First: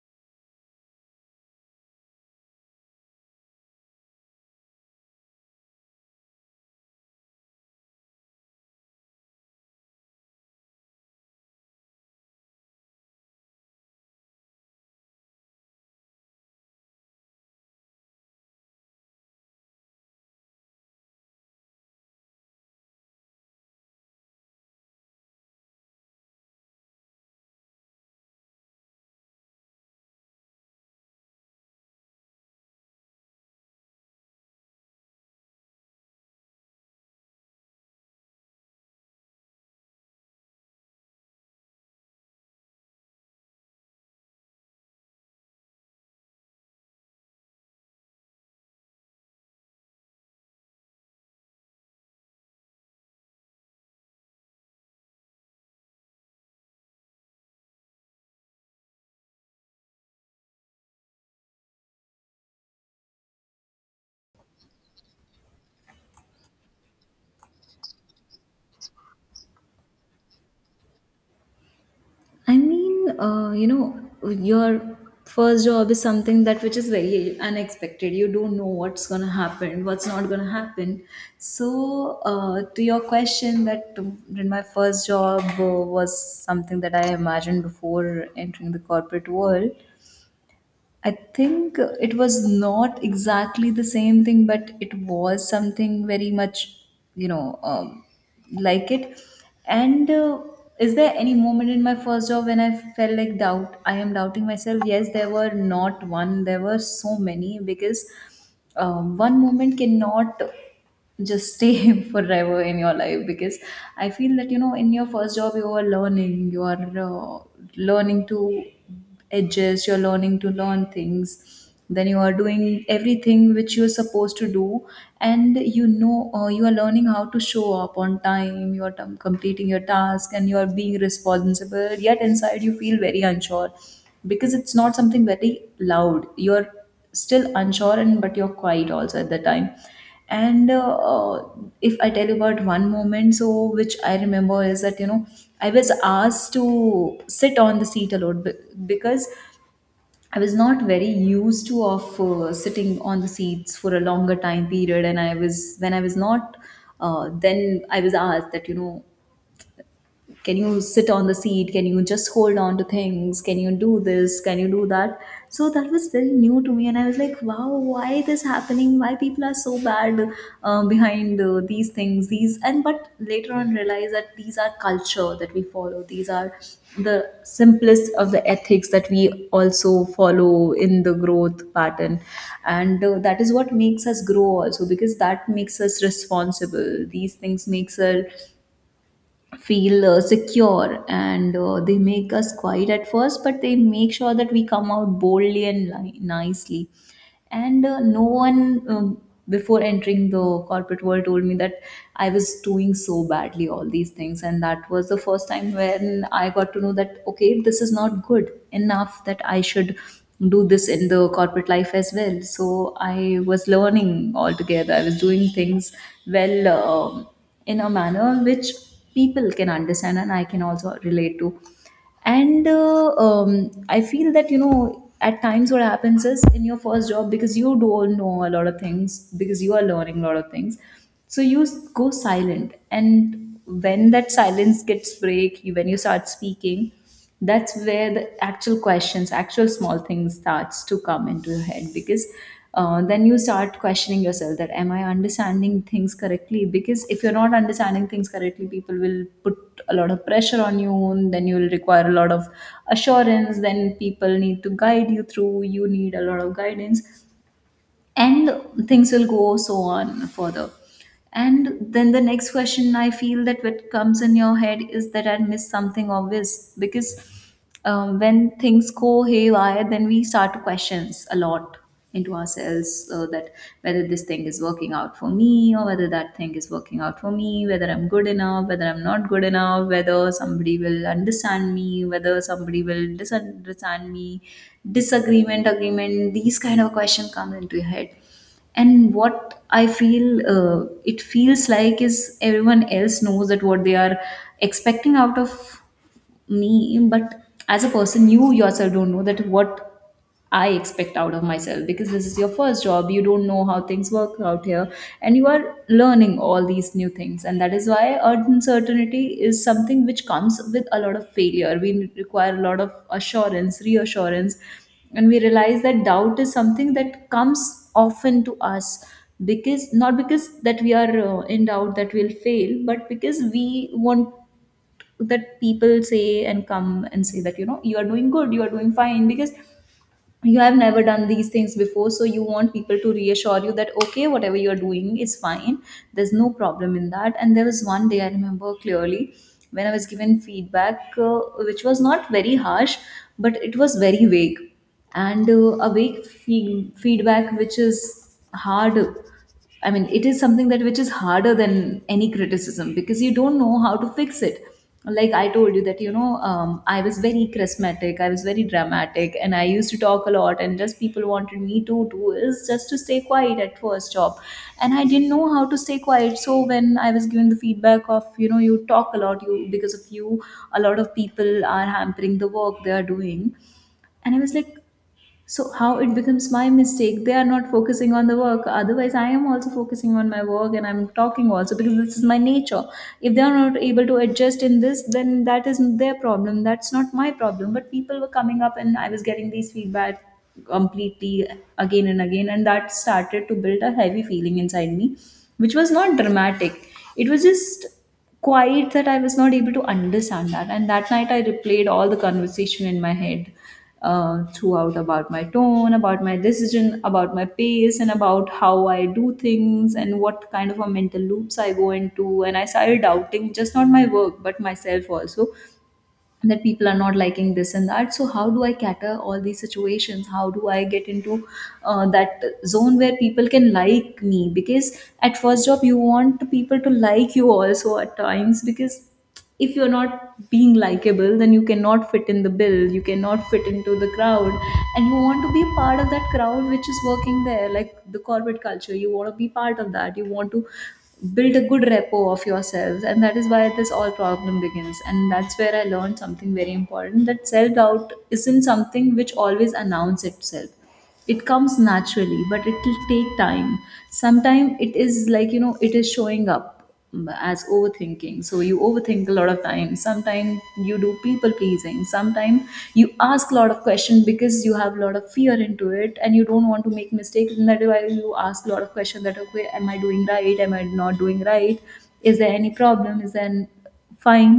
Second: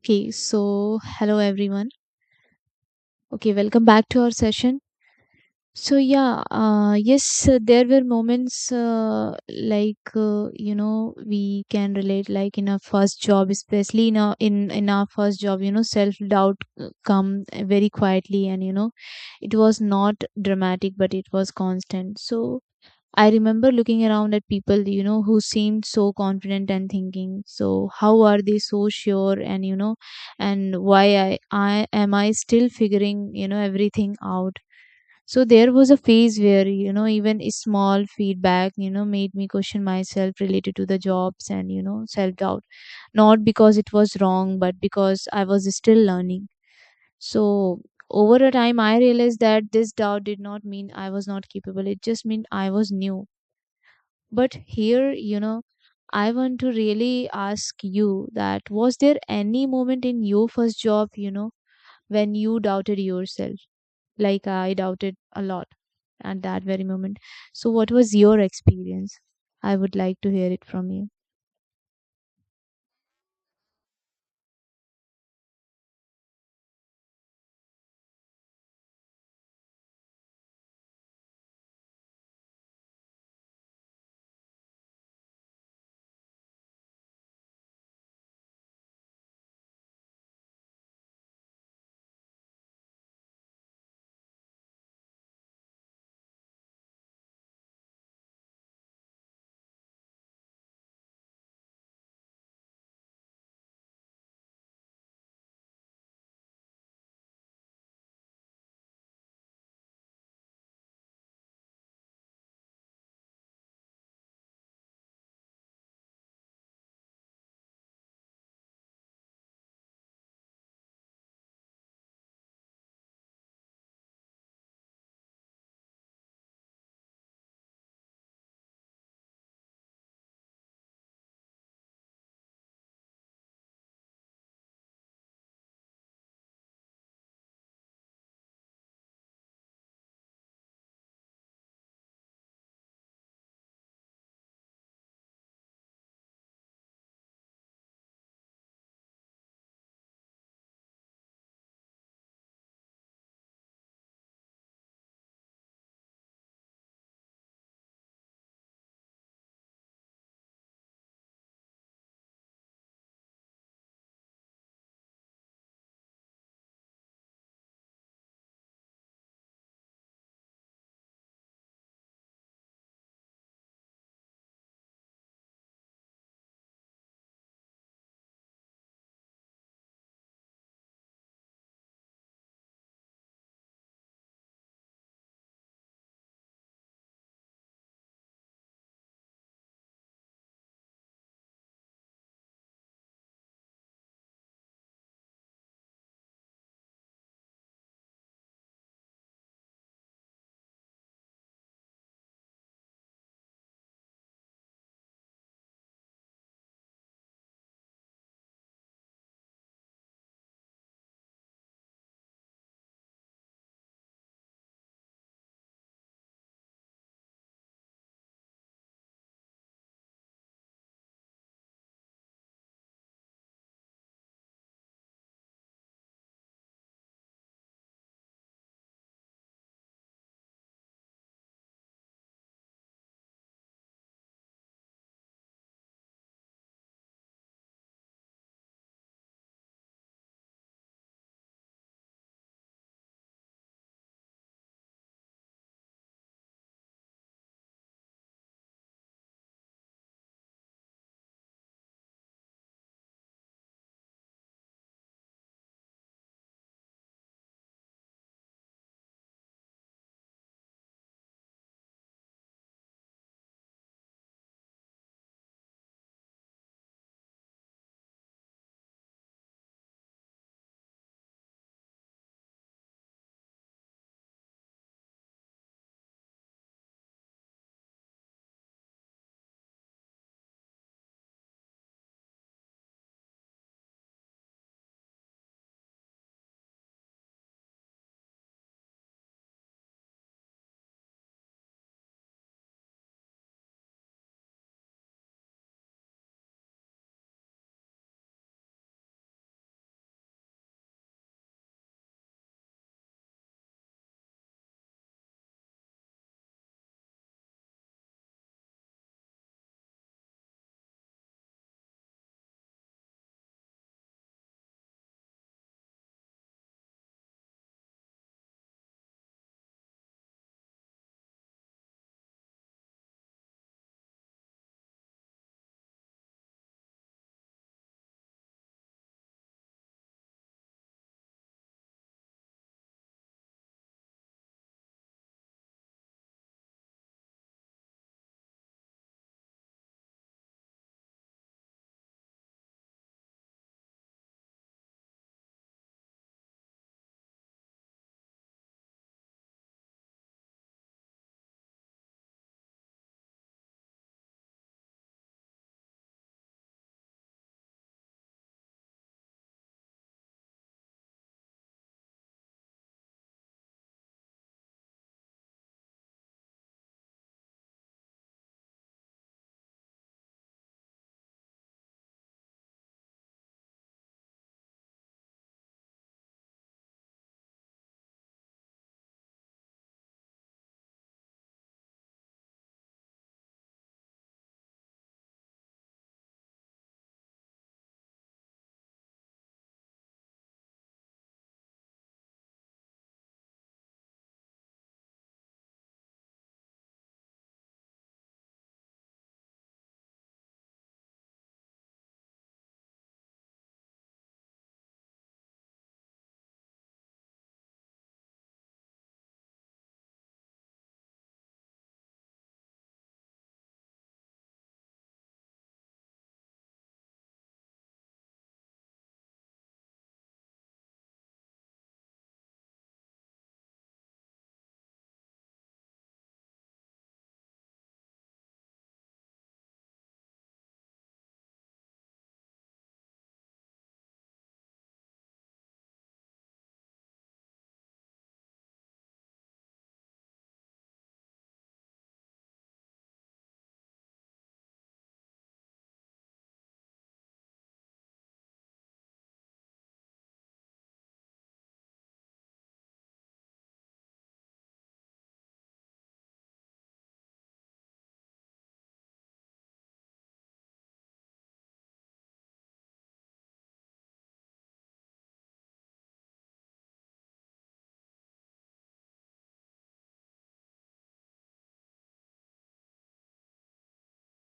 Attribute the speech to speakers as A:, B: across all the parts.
A: Okay, so hello everyone. Okay, welcome back to our session. So yeah, uh, yes, there were moments like you know we can relate like in our first job, especially in our first job, you know, self doubt come very quietly, and you know it was not dramatic, but it was constant. So I remember looking around at people, you know, who seemed so confident and thinking, so how are they so sure? And you know, and why I am I still figuring, you know, everything out. So there was a phase where, you know, even a small feedback, you know, made me question myself related to the jobs and, you know, self doubt. Not because it was wrong, but because I was still learning. So over a time, I realized that this doubt did not mean I was not capable. It just meant I was new, but here, you know, I want to really ask you, that was there any moment in your first job, you know, when you doubted yourself? Like I doubted a lot at that very moment. So, what was your experience? I would like to hear it from you.
B: I mean, uh, you know, your first job is something that which is very unexpected. You don't know what's going to happen, what's not going to happen. So, to your question, that in my first job was something that I imagined before entering the corporate world. I think it was not exactly the same thing, but it was something very much, you know, um, like it. And is there any moment in my first job when I felt like doubt? I am doubting myself. Yes, there were not one, there were so many because one moment cannot just stay forever in your life because I feel that you know in your first job you are learning, you are learning to edges, you're learning to learn things, then you are doing everything which you're supposed to do. And you know, you are learning how to show up on time, you are completing your task and you are being responsible, yet inside you feel very unsure because it's not something very loud. You're still unsure, and but you're quiet also at the time. And if I tell you about one moment, so which I remember is that you know I was asked to sit on the seat a lot because I was not very used to of sitting on the seats for a longer time period, and I was, when I was not, then I was asked that you know can you sit on the seat, can you just hold on to things, can you do this, can you do that? So that was very new to me, and I was like, wow, why this happening, why people are so bad behind these things, these, and but later on realize that these are culture that we follow, these are the simplest of the ethics that we also follow in the growth pattern. And that is what makes us grow also because that makes us responsible, these things makes us feel secure, and they make us quiet at first, but they make sure that we come out boldly and nicely. And no one, before entering the corporate world, told me that I was doing so badly all these things, and that was the first time when I got to know that okay, this is not good enough, that I should do this in the corporate life as well. So I was learning altogether, I was doing things well, in a manner which people can understand and I can also relate to. And I feel that, you know, at times what happens is in your first job, because you don't know a lot of things, because you are learning a lot of things, so you go silent. And when that silence gets break, when you start speaking, that's where the actual questions, actual small things starts to come into your head because then you start questioning yourself that am I understanding things correctly, because if you're not understanding things correctly, people will put a lot of pressure on you, and then you will require a lot of assurance, then people need to guide you through, you need a lot of guidance. And things will go so on further. And then the next question I feel that what comes in your head is that I missed something obvious, because when things go haywire, then we start to questions a lot into ourselves, that whether this thing is working out for me or whether that thing is working out for me, whether I'm good enough, whether I'm not good enough, whether somebody will understand me, whether somebody will disunderstand me, disagreement, agreement, these kind of question come into your head. And what I feel, it feels like is everyone else knows that what they are expecting out of me, but as a person, you yourself don't know that what I expect out of myself, because this is your first job, you don't know how things work out here, and you are learning all these new things, and that is why uncertainty is something which comes with a lot of failure, we require a lot of assurance, reassurance. And we realize that doubt is something that comes often to us, because not because that we are in doubt that we'll fail, but because we want that people say and come and say that you know you are doing good, you are doing fine, because you have never done these things before, so you want people to reassure you that okay, whatever you are doing is fine, there's no problem in that. And there was one day I remember clearly when I was given feedback, which was not very harsh, but it was very vague. And a vague feedback which is hard, I mean, it is something that which is harder than any criticism because you don't know how to fix it. Like I told you that I was very charismatic, I was very dramatic, and I used to talk a lot. And just people wanted me to do is just to stay quiet at first job, and I didn't know how to stay quiet. So when I was given the feedback of you know you talk a lot, you, because of you, a lot of people are hampering the work they are doing, and I was like, so how it becomes my mistake? They are not focusing on the work. Otherwise, I am also focusing on my work and I'm talking also because this is my nature. If they are not able to adjust in this, then that is their problem. That's not my problem. But people were coming up and I was getting these feedback completely again and again, and that started to build a heavy feeling inside me, which was not dramatic. It was just quiet, that I was not able to understand that. And that night, I replayed all the conversation in my head, throughout, about my tone, about my decision, about my pace, and about how I do things and what kind of a mental loops I go into. And I started doubting just not my work, but myself also, and that people are not liking this and that, so how do I cater all these situations, how do I get into that zone where people can like me, because at first job you want people to like you also at times, because if you're not being likable, then you cannot fit in the bill, you cannot fit into the crowd. And you want to be a part of that crowd which is working there, like the corporate culture, you want to be part of that, you want to build a good repo of yourselves, and that is why this all problem begins. And that's where I learned something very important, that self doubt isn't something which always announces itself, it comes naturally, but it will take time. Sometimes it is like you know it is showing up as overthinking, so you overthink a lot of time, sometimes you do people pleasing, sometimes you ask a lot of questions because you have a lot of fear into it and you don't want to make mistakes, and that is why you ask a lot of questions that okay, am I doing right, am I not doing right, is there any problem, is there fine.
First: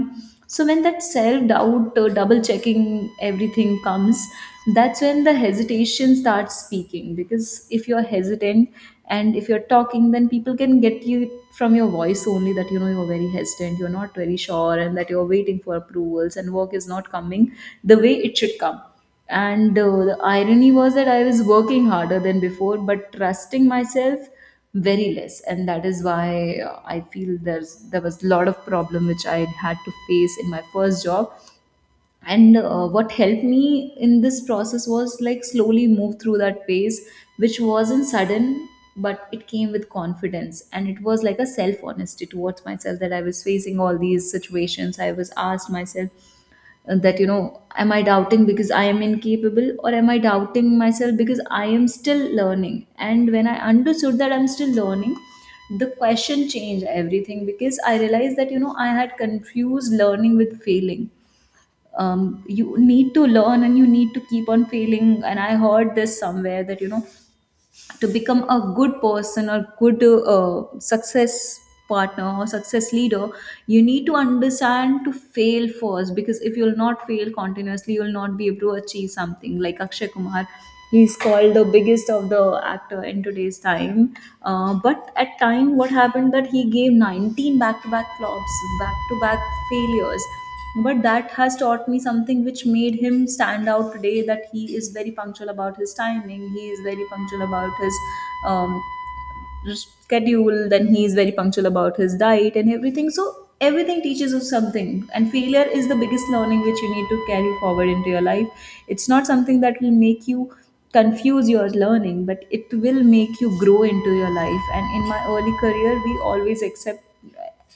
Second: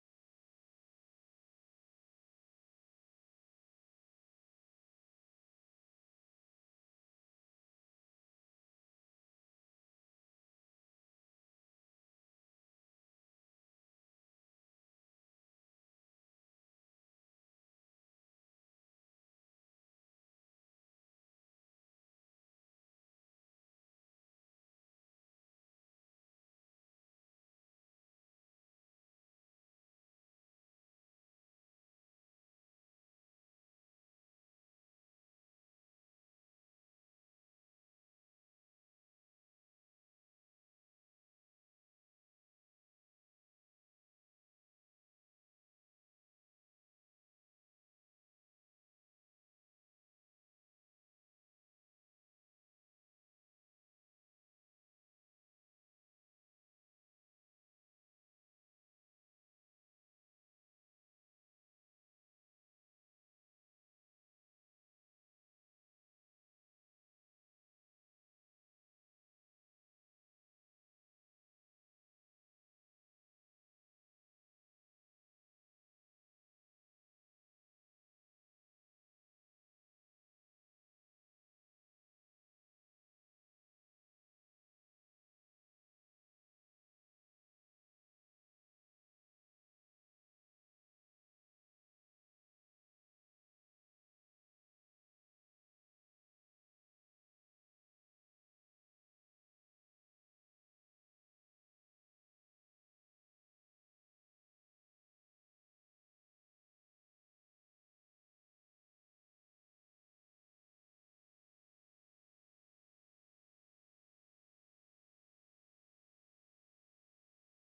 B: So when that self doubt, double checking everything comes, that's when the hesitation starts speaking, because if you're hesitant and if you're talking, then people can get you from your voice only, that you know you're very hesitant, you're not very sure, and that you're waiting for approvals, and work is not coming the way it should come. And the irony was that I was working harder than before, but trusting myself very less. And that is why I feel there's there was a lot of problem which I had to face in my first job. And what helped me in this process was like slowly move through that phase, which wasn't sudden, but it came with confidence. And it was like a self honesty towards myself that I was facing all these situations. I was asked myself, that you know am I doubting because I am incapable, or am I doubting myself because I am still learning? And when I understood that I'm still learning, the question changed everything, because I realized that you know I had confused learning with failing. You need to learn and you need to keep on failing. And I heard this somewhere, that you know to become a good person or good success partner or success leader, you need to understand to fail first, because if you'll not fail continuously, you'll not be able to achieve something. Like Akshay Kumar, he's called the biggest of the actor in today's time. But at time what happened, that he gave 19 back-to-back flops, back-to-back failures. But that has taught me something which made him stand out today, that he is very punctual about his timing, he is very punctual about his um, schedule, then he is very punctual about his diet and everything. So everything teaches us something, and failure is the biggest learning which you need to carry forward into your life. It's not something that will make you confuse your learning, but it will make you grow into your life. And in my early career, we always accept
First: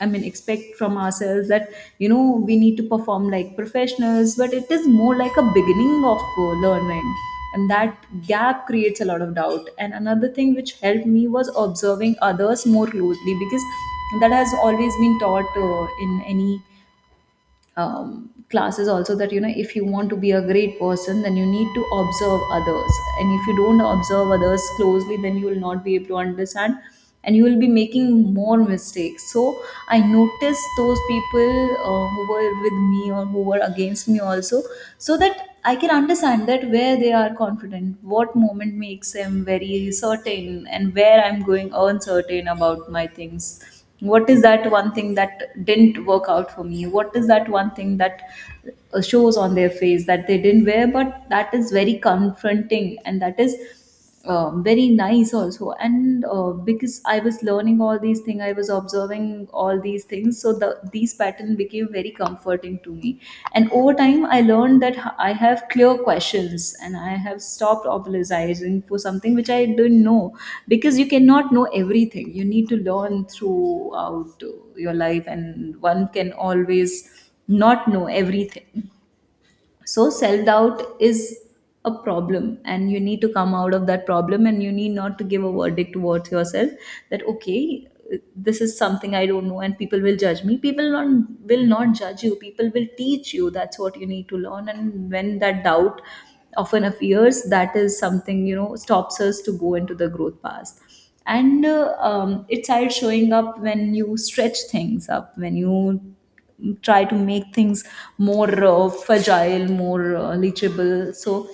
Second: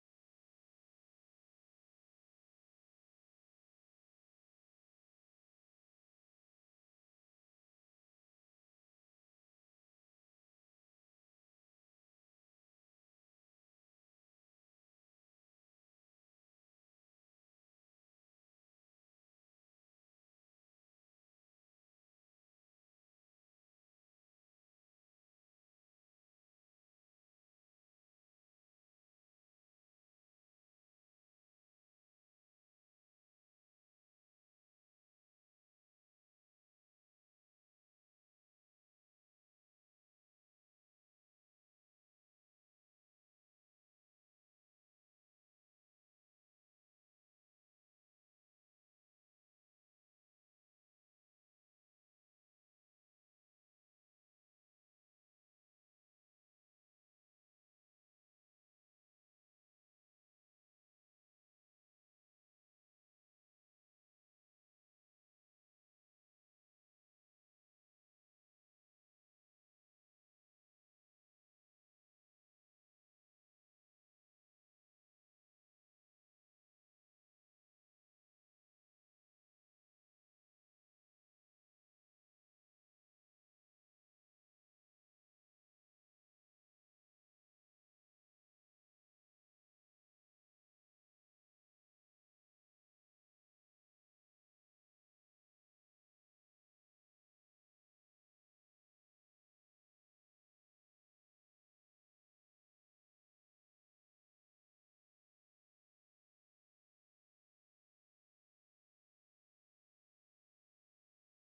B: I mean, expect from ourselves that, you know, we need to perform like professionals, but it is more like a beginning of learning. And that gap creates a lot of doubt. And another thing which helped me was observing others more closely, because that has always been taught in any classes also, that you know if you want to be a great person, then you need to observe others, and if you don't observe others closely, then you will not be able to understand, and you will be making more mistakes. So I noticed those people who were with me or who were against me also, so that I can understand that where they are confident, what moment makes them very certain, and where I'm going uncertain about my things. What is that one thing that didn't work out for me? What is that one thing that shows on their face that they didn't wear, but that is very confronting, and that is very nice also. And because I was learning all these things, I was observing all these things. So the these patterns pattern became very comforting to me. And over time, I learned that I have clear questions, and I have stopped apologizing for something which I didn't know, because you cannot know everything. You need to learn throughout your life, and one can always not know everything. So self doubt is a problem, and you need to come out of that problem, and you need not to give a verdict towards yourself that okay, this is something I don't know and people will judge me. People not, will not judge you, people will teach you. That's what you need to learn. And when that doubt often appears, that is something, you know, stops us to go into the growth path. And it started showing up when you stretch things up, when you try to make things more fragile, more leachable. So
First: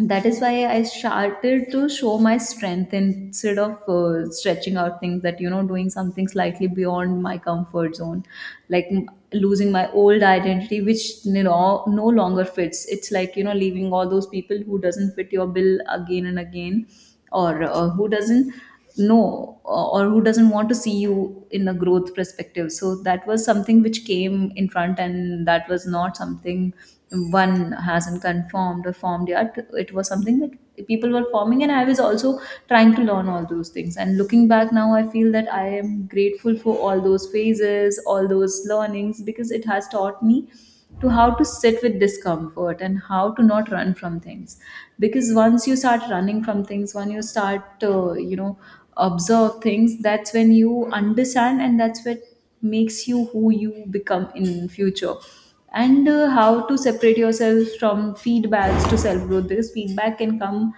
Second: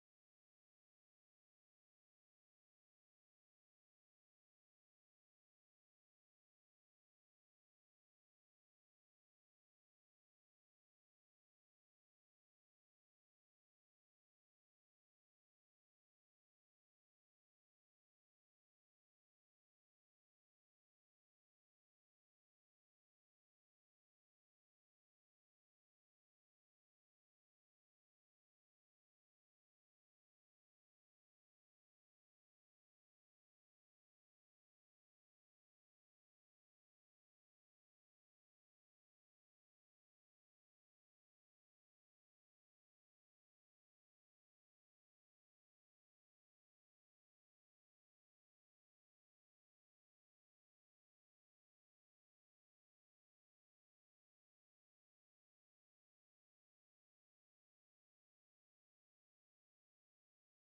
B: that is why I started to show my strength, instead of stretching out things, that, you know, doing something slightly beyond my comfort zone, like losing my old identity, which you know, no longer fits. It's like, you know, leaving all those people who doesn't fit your bill again and again, or who doesn't know, or who doesn't want to see you in a growth perspective. So that was something which came in front, and that was not something one hasn't confirmed or formed yet. It was something that people were forming, and I was also trying to learn all those things. And looking back now, I feel that I am grateful for all those phases, all those learnings, because it has taught me to how to sit with discomfort, and how to not run from things. Because once you start running from things, when you start you know observe things, that's when you understand, and that's what makes you who you become in future. And how to separate yourself from feedbacks to self growth, because feedback can come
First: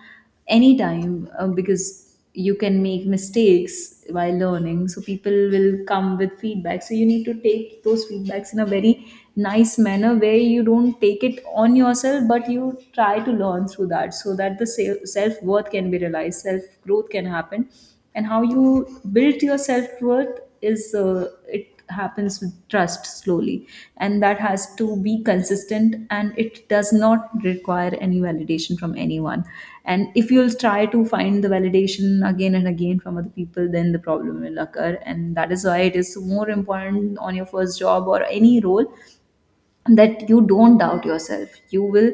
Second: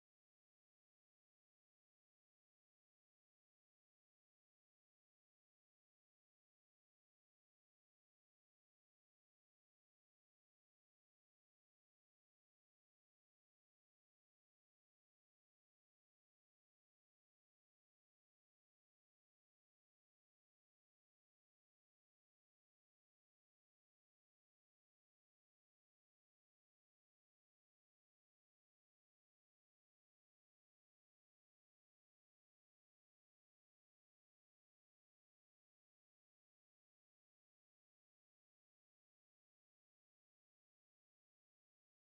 B: anytime, because you can make mistakes while learning, so people will come with feedback. So you need to take those feedbacks in a very nice manner, where you don't take it on yourself, but you try to learn through that, so that the self worth can be realized, self growth can happen. And how you build your self worth is, it happens with trust slowly, and that has to be consistent, and it does not require any validation from anyone. And if you'll try to find the validation again and again from other people, then the problem will occur. And that is why it is more important on your first job or any role, that you don't doubt yourself. You will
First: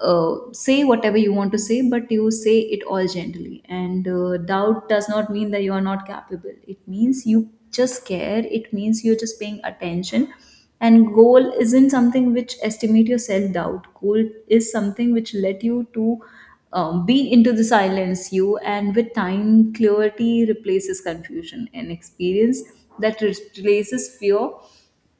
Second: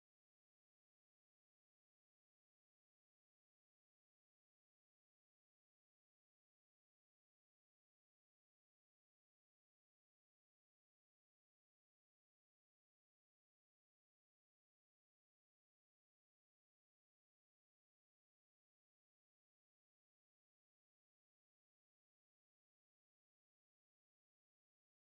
B: say whatever you want to say, but you say it all gently. And doubt does not mean that you are not capable, it means you just care, it means you're just paying attention. And goal isn't something which estimate your self doubt, goal is something which let you to be into the silence you, and with time clarity replaces confusion, and experience that replaces fear.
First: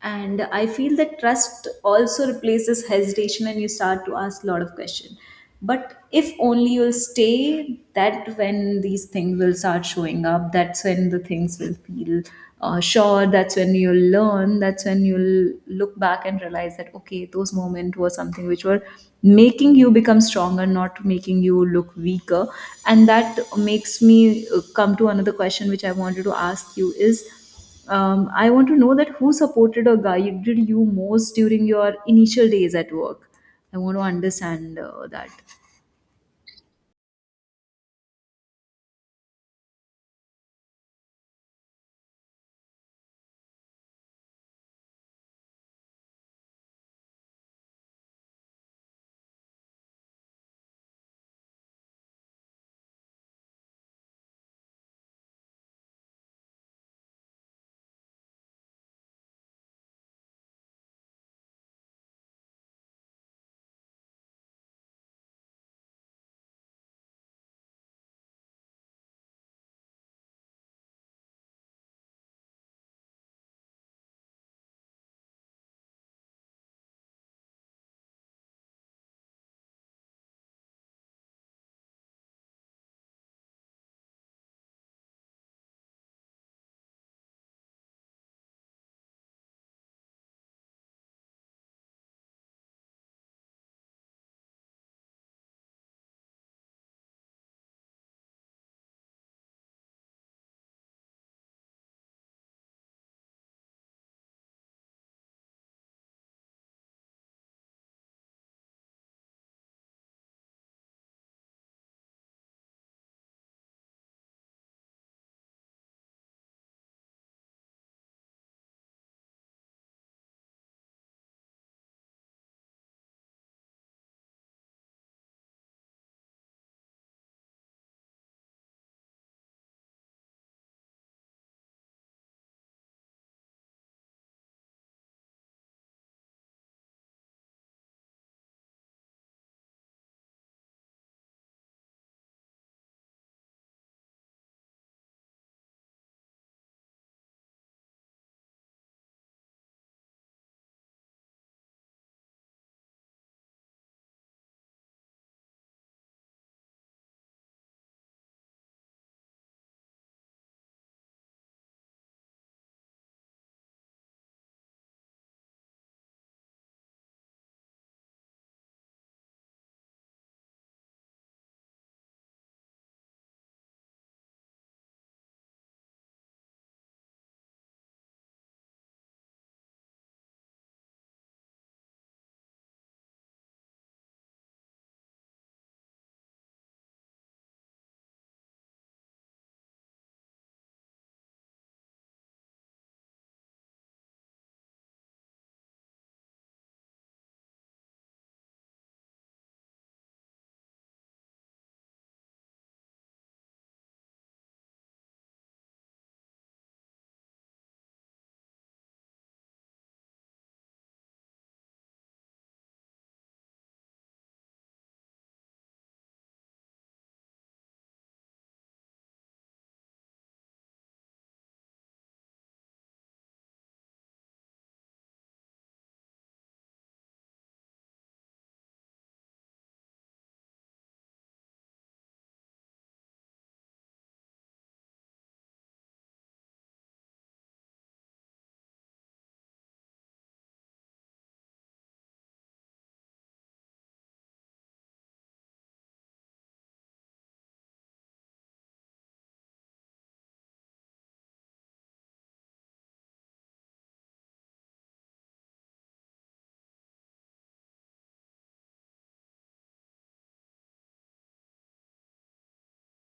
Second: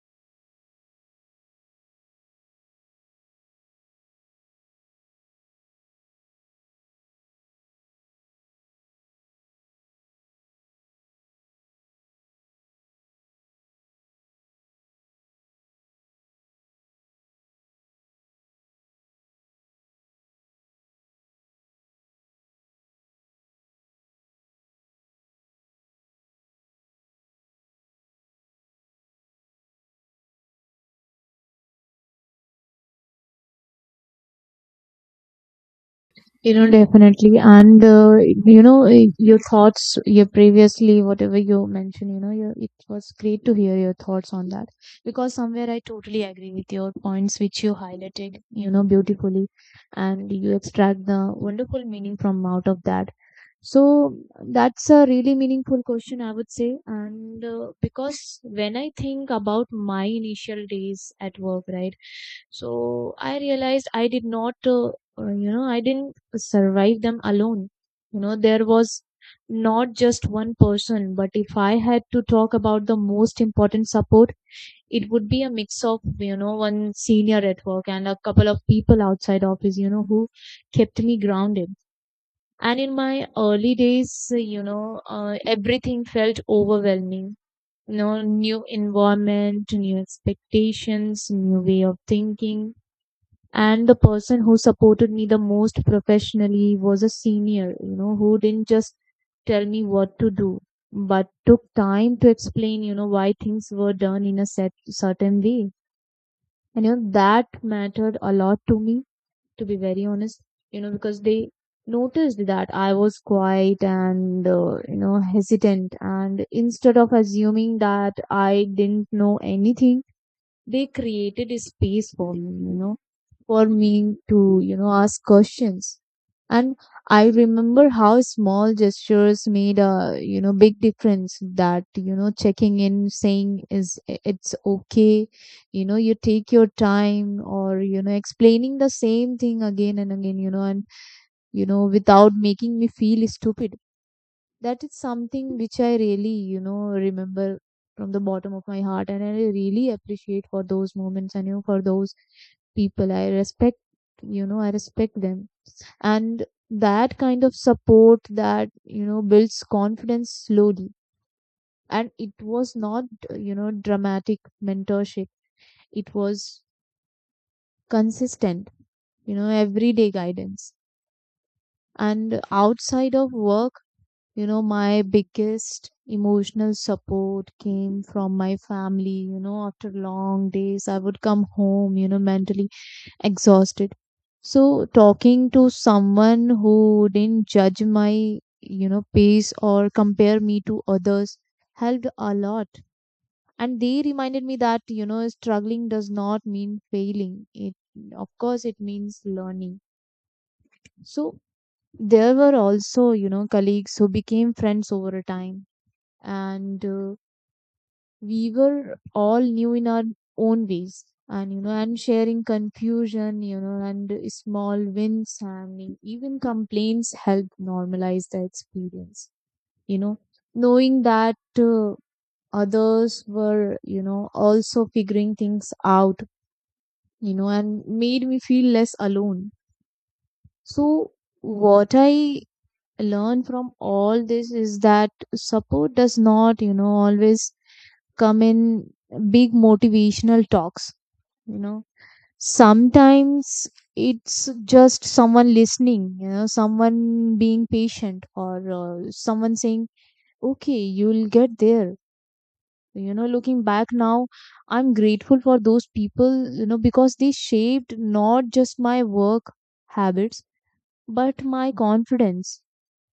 B: And I feel that trust also replaces hesitation, and you start to ask a lot of questions. But if only you'll stay, that when these things will start showing up, that's when the things will feel sure, that's when you'll learn, that's when you'll look back and realize that okay, those moments were something which were making you become stronger, not making you look weaker. And that makes me come to another question, which I wanted to ask you is, I want to know that who supported or guided you most during your initial days at work. I want to understand that.
A: You know, definitely. And you know, your thoughts, your previously, whatever you mentioned, you know, your, it was great to hear your thoughts on that. Because somewhere I totally agree with your points, which you highlighted, you know, beautifully. And you extract the wonderful meaning from out of that. So that's a really meaningful question, I would say. And because when I think about my initial days at work, right? So I realized I did not, you know, I didn't survive them alone. You know, there was not just one person, but if I had to talk about the most important support, it would be a mix of, you know, one senior at work and a couple of people outside office, you know, who kept me grounded. And in my early days, you know, everything felt overwhelming. You know, new environment, new expectations, new way of thinking. And the person who supported me the most professionally was a senior, you know, who didn't just tell me what to do, but took time to explain, you know, why things were done in a set, certain way. And you know that mattered a lot to me, to be very honest. You know, because they noticed that I was quiet and you know, hesitant, and instead of assuming that I didn't know anything, they created a space for me, you know, for me to, you know, ask questions. And I remember how small gestures made a, you know, big difference. That, you know, checking in, saying is it's okay, you know, you take your time, or, you know, explaining the same thing again and again, you know, and, you know, without making me feel stupid. That is something which I really, you know, remember from the bottom of my heart, and I really appreciate for those moments, and you know, for those people. I respect, you know, I respect them, and that kind of support that you know builds confidence slowly. And it was not, you know, dramatic mentorship. It was consistent, you know, everyday guidance. And outside of work, you know, my biggest emotional support came from my family. You know, after long days, I would come home, you know, mentally exhausted. So, talking to someone who didn't judge my, you know, pace or compare me to others helped a lot. And they reminded me that, you know, struggling does not mean failing. It, of course, it means learning. So, there were also, you know, colleagues who became friends over time, and we were all new in our own ways, and you know, and sharing confusion, you know, and small wins and even complaints help normalize the experience. You know, knowing that others were, you know, also figuring things out, you know, and made me feel less alone. So what I learned from all this is that support does not, you know, always come in big motivational talks. You know, sometimes it's just someone listening, you know, someone being patient, or someone saying okay, you'll get there. You know, looking back now, I'm grateful for those people, you know, because they shaped not just my work habits but my confidence.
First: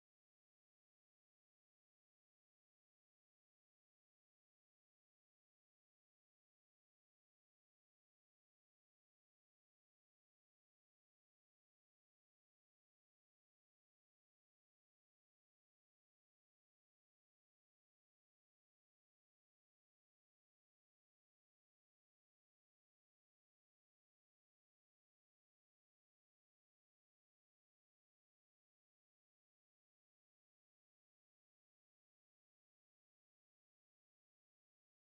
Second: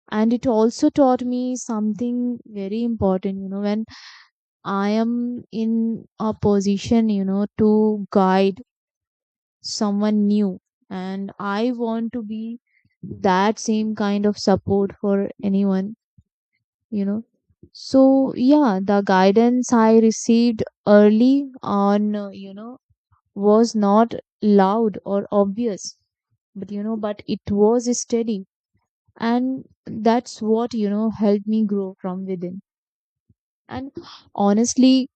A: And it also taught me something very important, you know, when I am in a position, you know, to guide someone new. And I want to be that same kind of support for anyone, you know. So, yeah, the guidance I received early on, you know, was not loud or obvious, but, you know, but it was steady. And that's what, you know, helped me grow from within. And honestly,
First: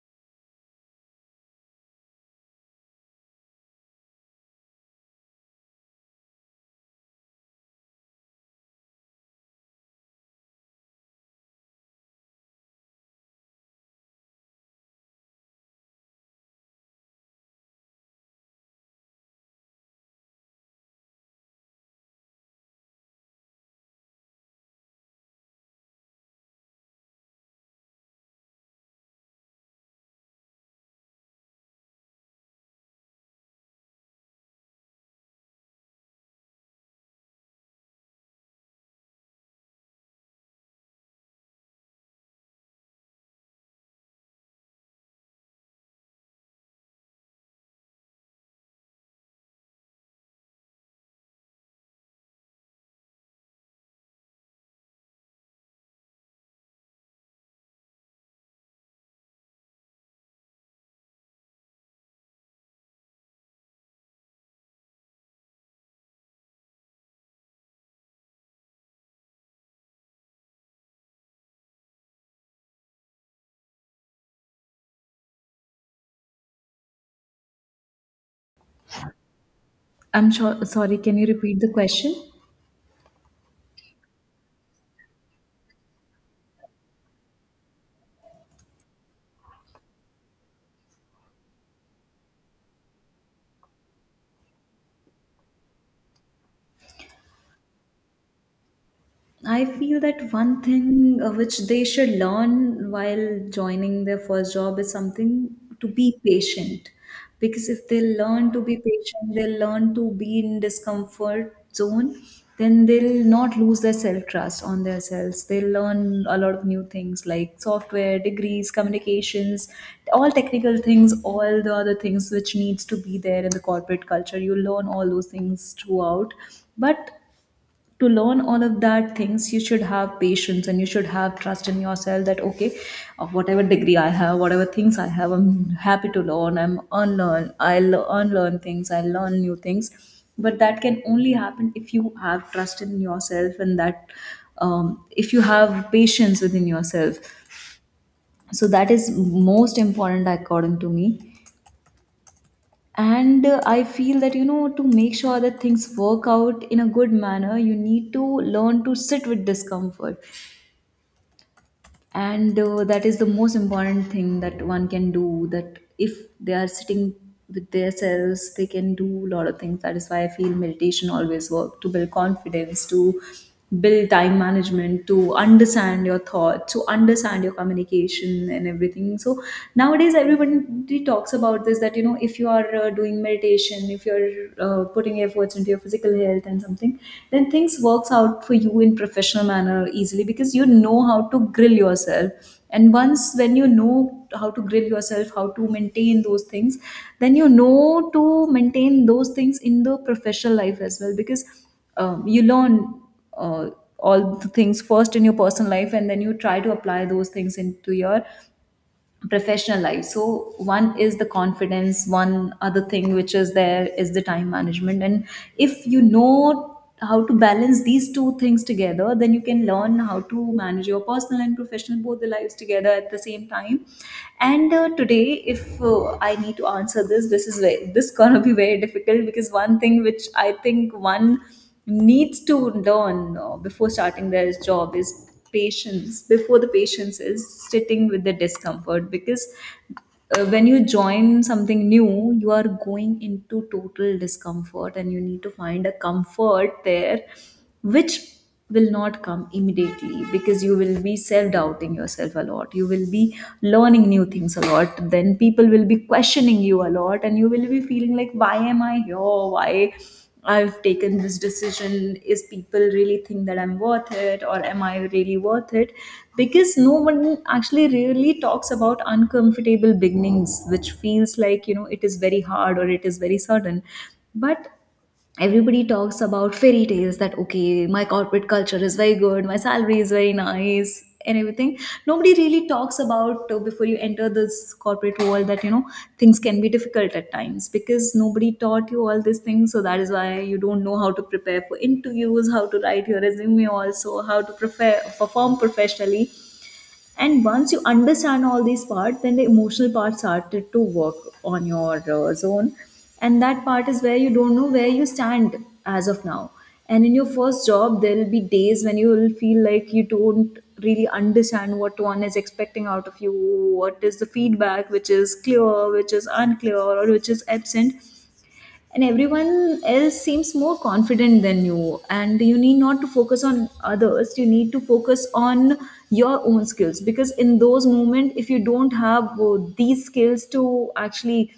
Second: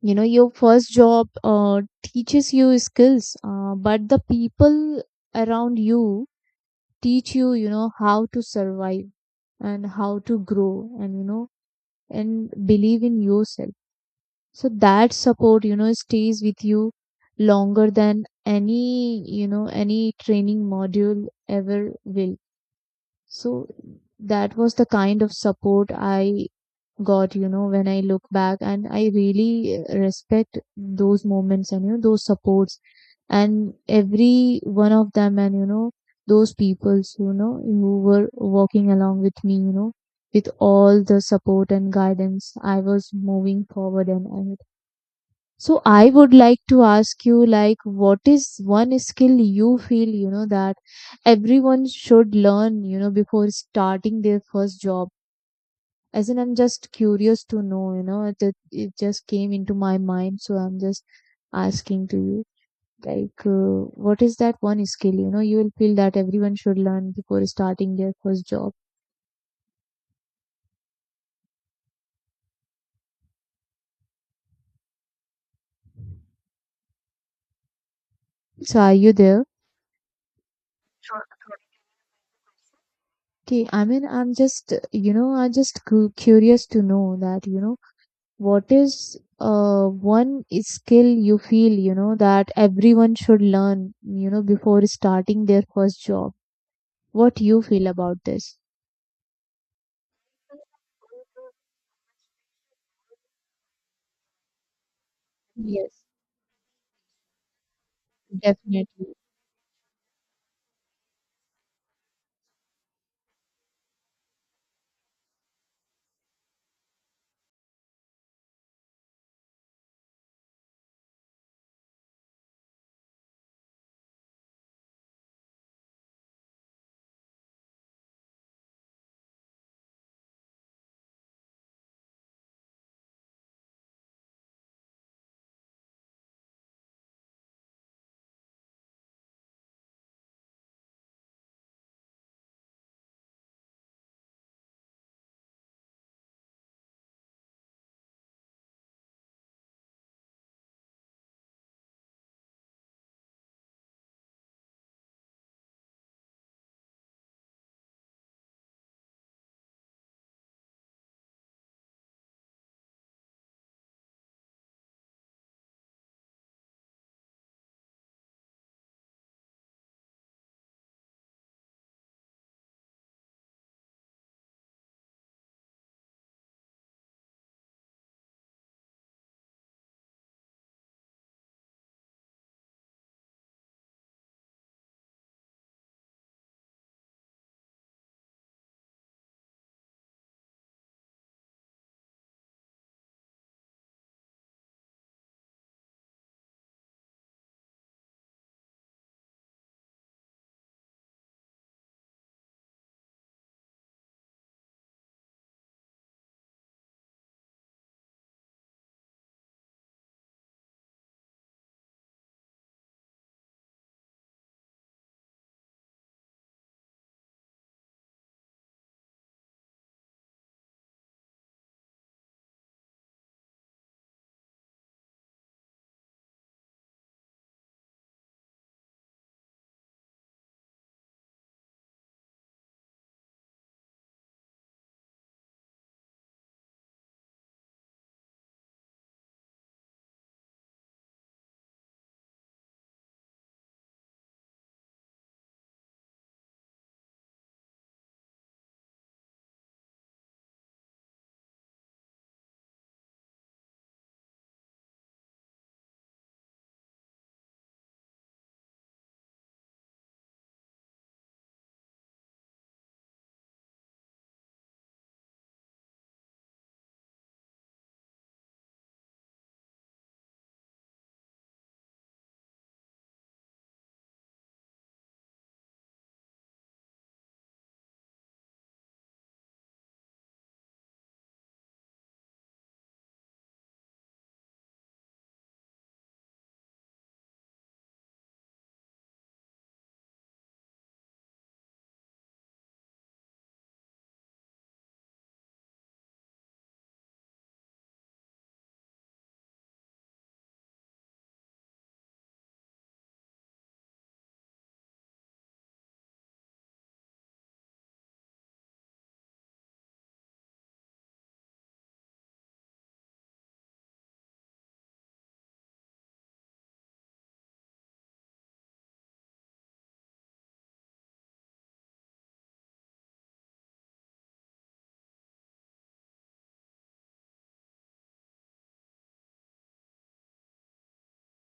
A: you know, your first job teaches you skills, but the people around you teach you, you know, how to survive, and how to grow, and you know, and believe in yourself. So that support, you know, stays with you longer than any, you know, any training module ever will. So that was the kind of support I God, you know, when I look back, and I really respect those moments, and, you know, those supports and every one of them, and, you know, those peoples, you know, who were walking along with me, you know, with all the support and guidance, I was moving forward and ahead. So I would like to ask you, like, what is one skill you feel, you know, that everyone should learn, you know, before starting their first job? As in, I'm just curious to know, you know, just came into my mind, so I'm just asking to you, like what is that one skill, you know, you will feel that everyone should learn before starting their first job? So are you there?
B: I'm sure. Sorry, can you repeat the question?
A: Okay, I mean, I'm just, you know, I'm just curious to know that, you know, what is one skill you feel, you know, that everyone should learn, you know, before starting their first job? What you feel about this?
B: I feel that one thing which they should learn while joining their first job is something to
A: Yes.
B: be patient. Because if they learn to be
A: Definitely.
B: patient, they'll learn to be in discomfort zone, then they'll not lose their self trust on themselves. They'll learn a lot of new things like software, degrees, communications, all technical things, all the other things which needs to be there in the corporate culture. You learn all those things throughout, but to learn all of that things you should have patience, and you should have trust in yourself, that okay, of whatever degree I have, whatever things I have, I'm happy to learn, I'll unlearn things, I'll learn new things. But that can only happen if you have trust in yourself, and that, if you have patience within yourself. So that is most important according to me. And I feel that you know to make sure that things work out in a good manner, you need to learn to sit with discomfort. And that is the most important thing that one can do, that if they are sitting with themselves, they can do a lot of things. That is why I feel meditation always work, to build confidence, to build time management, to understand your thought, to understand your communication and everything. So nowadays everybody talks about this, that you know if you are doing meditation, if you're putting efforts into your physical health and something, then things works out for you in professional manner easily, because you know how to grill yourself. And once when you know how to grill yourself, how to maintain those things, then you know to maintain those things in the professional life as well. Because you learn uh, all the things first in your personal life, and then you try to apply those things into your professional life. So one is the confidence, one other thing which is there is the time management. And if you know how to balance these two things together, then you can learn how to manage your personal and professional, both the lives together at the same time. And today if I need to answer this, this gonna be very difficult, because one thing which I think one needs to learn before starting their job is patients. Before the patients is sitting with the discomfort. Because when you join something new, you are going into total discomfort, and you need to find a comfort there, which will not come immediately, because you will be self doubting yourself a lot, you will be learning new things a lot, then people will be questioning you a lot, and you will be feeling like, why am I here, why I've taken this decision. Is people really think that I'm worth it, or am I really worth it? Because no one actually really talks about uncomfortable beginnings, which feels like, you know, it is very hard or it is very sudden. But everybody talks about fairy tales that okay, my corporate culture is very good, my salary is very nice and everything. Nobody really talks about before you enter this corporate world that, you know, things can be difficult at times because nobody taught you all these things. So that is why you don't know how to prepare for interviews, how to write your resume, also how to prepare, perform professionally. And once you understand all these parts, then the emotional part started to work on your zone. And that part is where you don't know where you stand as of now. And in your first job, there will be days when you will feel like you don't really understand what one is expecting out of you, what is the feedback which is clear, which is unclear, or which is absent, and everyone else seems more confident than you. And you need not to focus on others, you need to focus on your own skills, because in those moments if you don't have these skills to actually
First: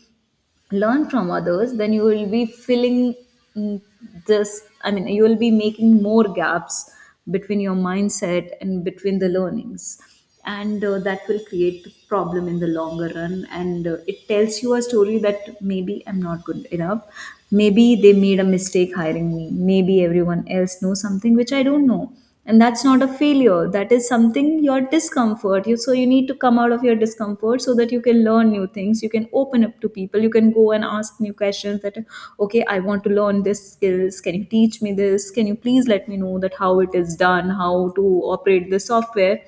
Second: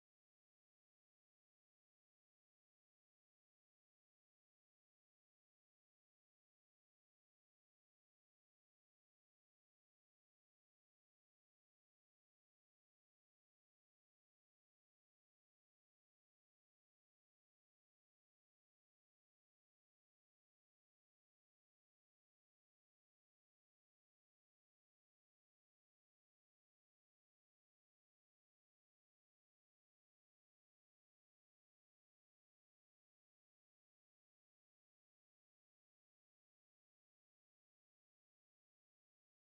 B: learn from others, then you will be filling, mm, this, I mean, you will be making more gaps between your mindset and between the learnings. And that will create problem in the longer run. And it tells you a story that maybe I'm not good enough, maybe they made a mistake hiring me, maybe everyone else knows something which I don't know. And that's not a failure, that is something, your discomfort. You, so you need to come out of your discomfort so that you can learn new things, you can open up to people, you can go and ask new questions, that okay, I want to learn this skills, can you teach me this, can you please let me know that how it is done, how to operate the software.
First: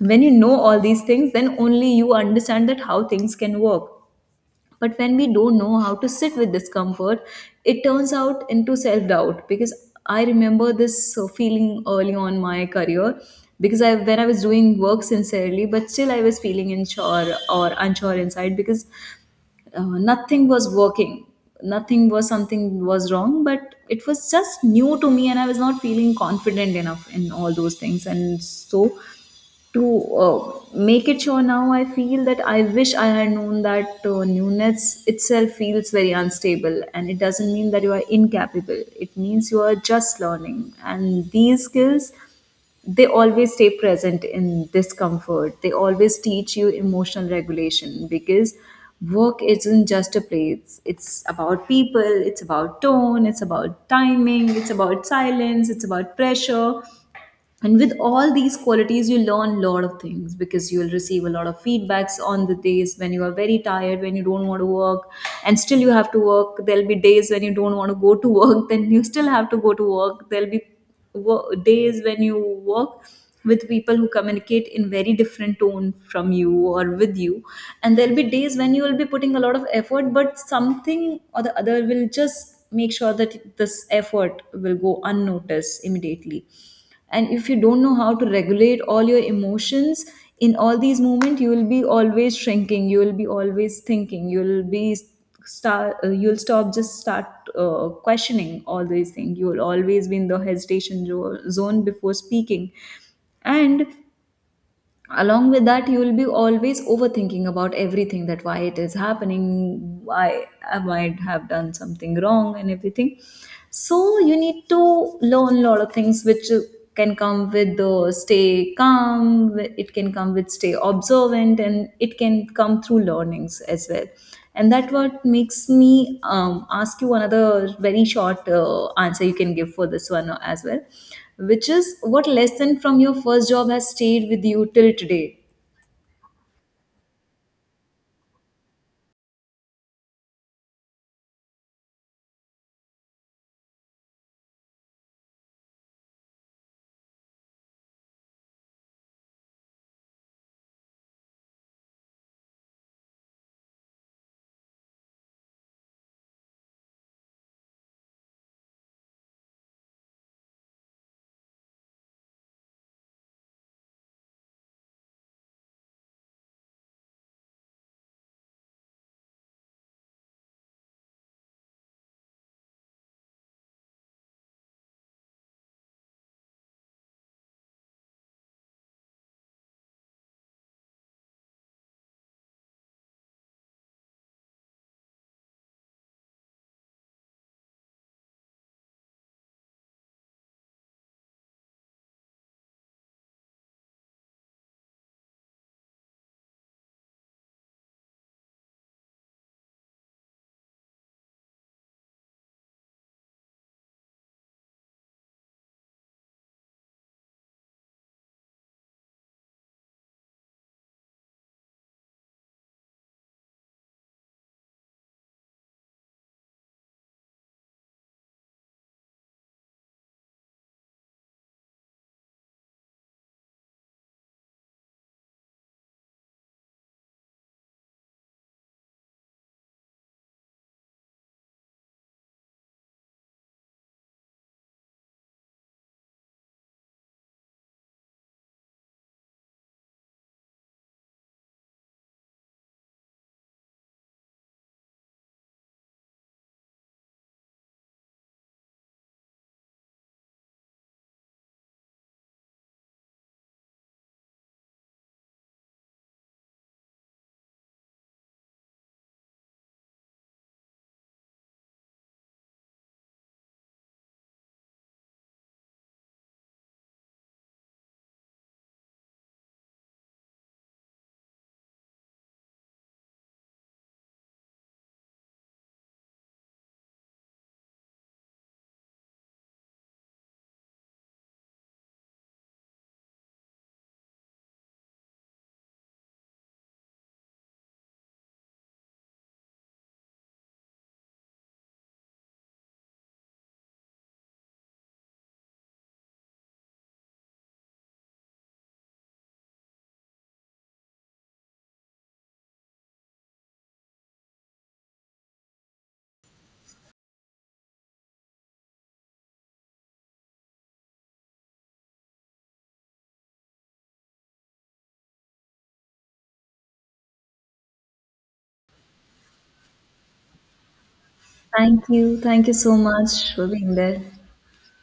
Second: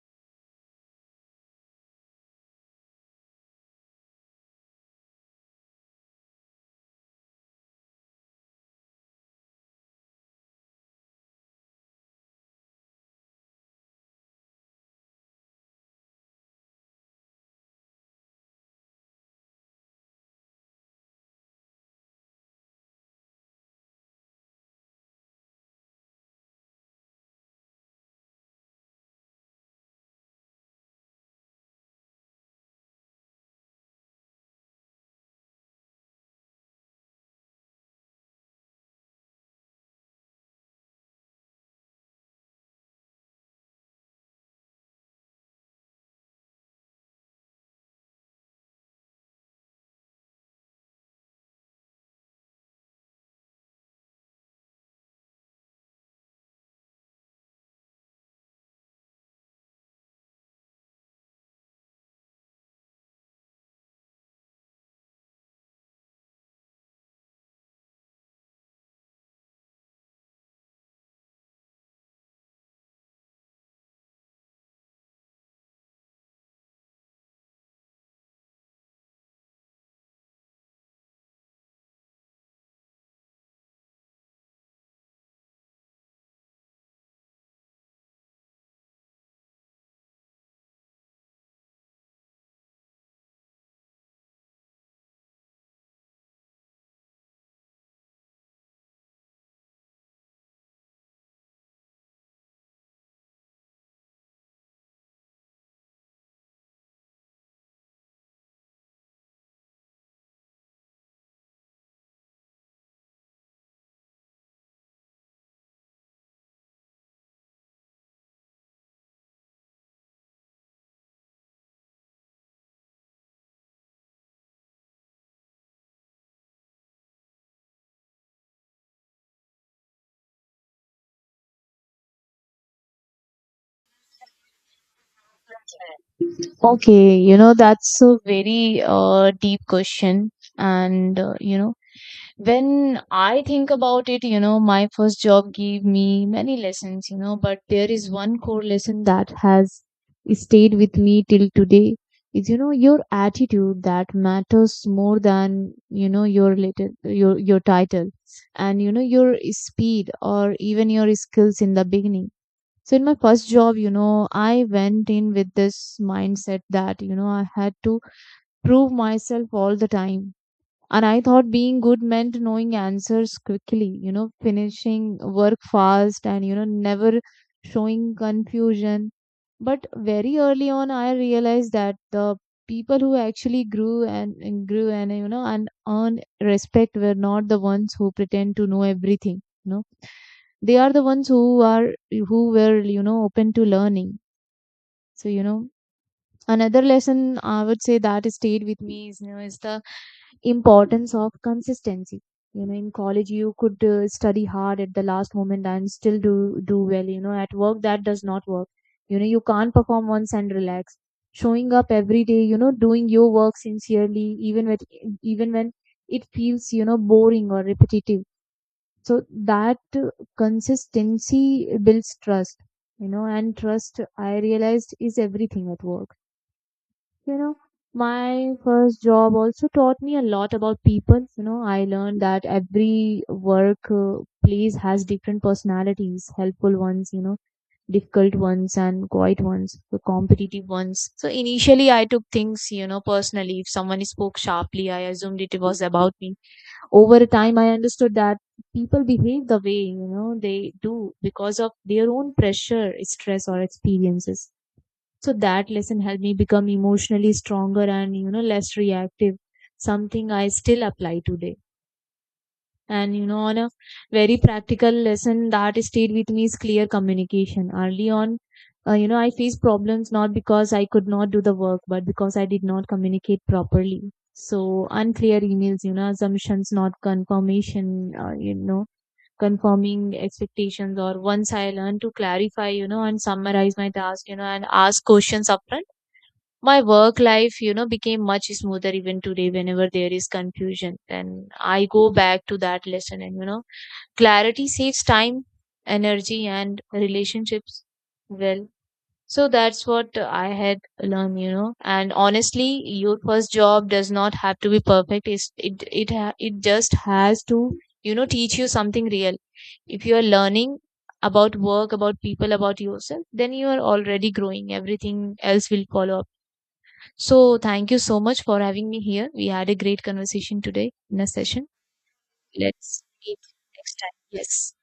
B: When you know all these things, then only you understand that how things can work. But when we don't know how to sit with discomfort, it turns out into self doubt. Because I remember this feeling early on my career, because I, when I was doing work sincerely, but still I was feeling unsure or unsure inside because uh, nothing was working. Nothing was, something was wrong, but it was just new to me and I was not feeling confident enough in all those things. And so, to make it sure, now I feel that I wish I had known that newness itself feels very unstable, and it doesn't mean that you are incapable, it means you are just learning. And these skills, they always stay present in discomfort, they always teach you emotional regulation, because work isn't just a place, it's about people, it's about tone, it's about timing, it's about silence, it's about pressure. And with all these qualities you learn a lot of things, because you will receive a lot of feedbacks on the days when you are very tired, when you don't want to work and still you have to work. There'll be days when you don't want to go to work, then you still have to go to work. There'll be days when you work with people who communicate in very different tone from you or with you. And there'll be days when you will be putting a lot of effort, but something or the other will just make sure that this effort will go unnoticed immediately. And if you don't know how to regulate all your emotions in all these moments, you will be always shrinking, you will be always thinking, you will be start you'll stop, just start questioning all these things. You will always be in the hesitation zone before speaking. And along with that, you will be always overthinking about everything, that why it is happening, why I might have done something wrong and everything. So you need to learn a lot of things which can come with the stay calm, it can come with stay observant, and it can come through learnings as well. And that what makes me ask you another very short answer you can give for this one as well, which is, what lesson from your first job has stayed with you till today?
A: Okay, you know, that's a very deep question. And you know, when I think about it, you know, my first job gave me many lessons, you know, but there is one core lesson that has stayed with me till today is, you know, your attitude that matters more than, you know, your your title, and, you know, your speed, or even your skills in the beginning. So in my first job, you know, I went in with this mindset that, you know, I had to prove myself all the time. And I thought being good meant knowing answers quickly, you know, finishing work fast, and, you know, never showing confusion. But very early on, I realized that the people who actually grew and, you know, and earned respect were not the ones who pretend to know everything, you know. They are the ones who were, you know, open to learning. So, you know, another lesson I would say that stayed with me is, you know, is the importance of consistency. You know, in college you could study hard at the last moment and still do well. You know, at work that does not work. You know, you can't perform once and relax. Showing up every day, you know, doing your work sincerely, even with even when it feels, you know, boring or repetitive. So that consistency builds trust, you know. And trust, I realized, is everything at work. You know, my first job also taught me a lot about people. You know, I learned that every work place has different personalities, helpful ones, you know, difficult ones and quiet ones, the competitive ones. So initially I took things, you know, personally. If someone spoke sharply, I assumed it was about me. Over time I understood that people behave the way, you know, they do because of their own pressure, stress or experiences. So that lesson helped me become emotionally stronger and, you know, less reactive, something I still apply today. And, you know, on a very practical lesson that stayed with me is clear communication. Early on, you know, I faced problems not because I could not do the work, but because I did not communicate properly. So unclear emails, you know, assumptions, not confirmation, you know, confirming expectations. Or once I learned to clarify, you know, and summarize my task, you know, and ask questions upfront, my work life, you know, became much smoother. Even today whenever there is confusion, and I go back to that lesson, and you know, clarity saves time, energy and relationships. Well, so that's what I had learned, you know. And honestly, your first job does not have to be perfect. It's, it ha- It just has to, you know, teach you something real. If you are learning about work, about people, about yourself, then you are already growing. Everything else will follow. So, thank you so much for having me here. We had a great conversation today in a session.
B: Thank you. Thank you so
A: Let's
B: much
A: meet
B: for being
A: next
B: there.
A: time. Yes.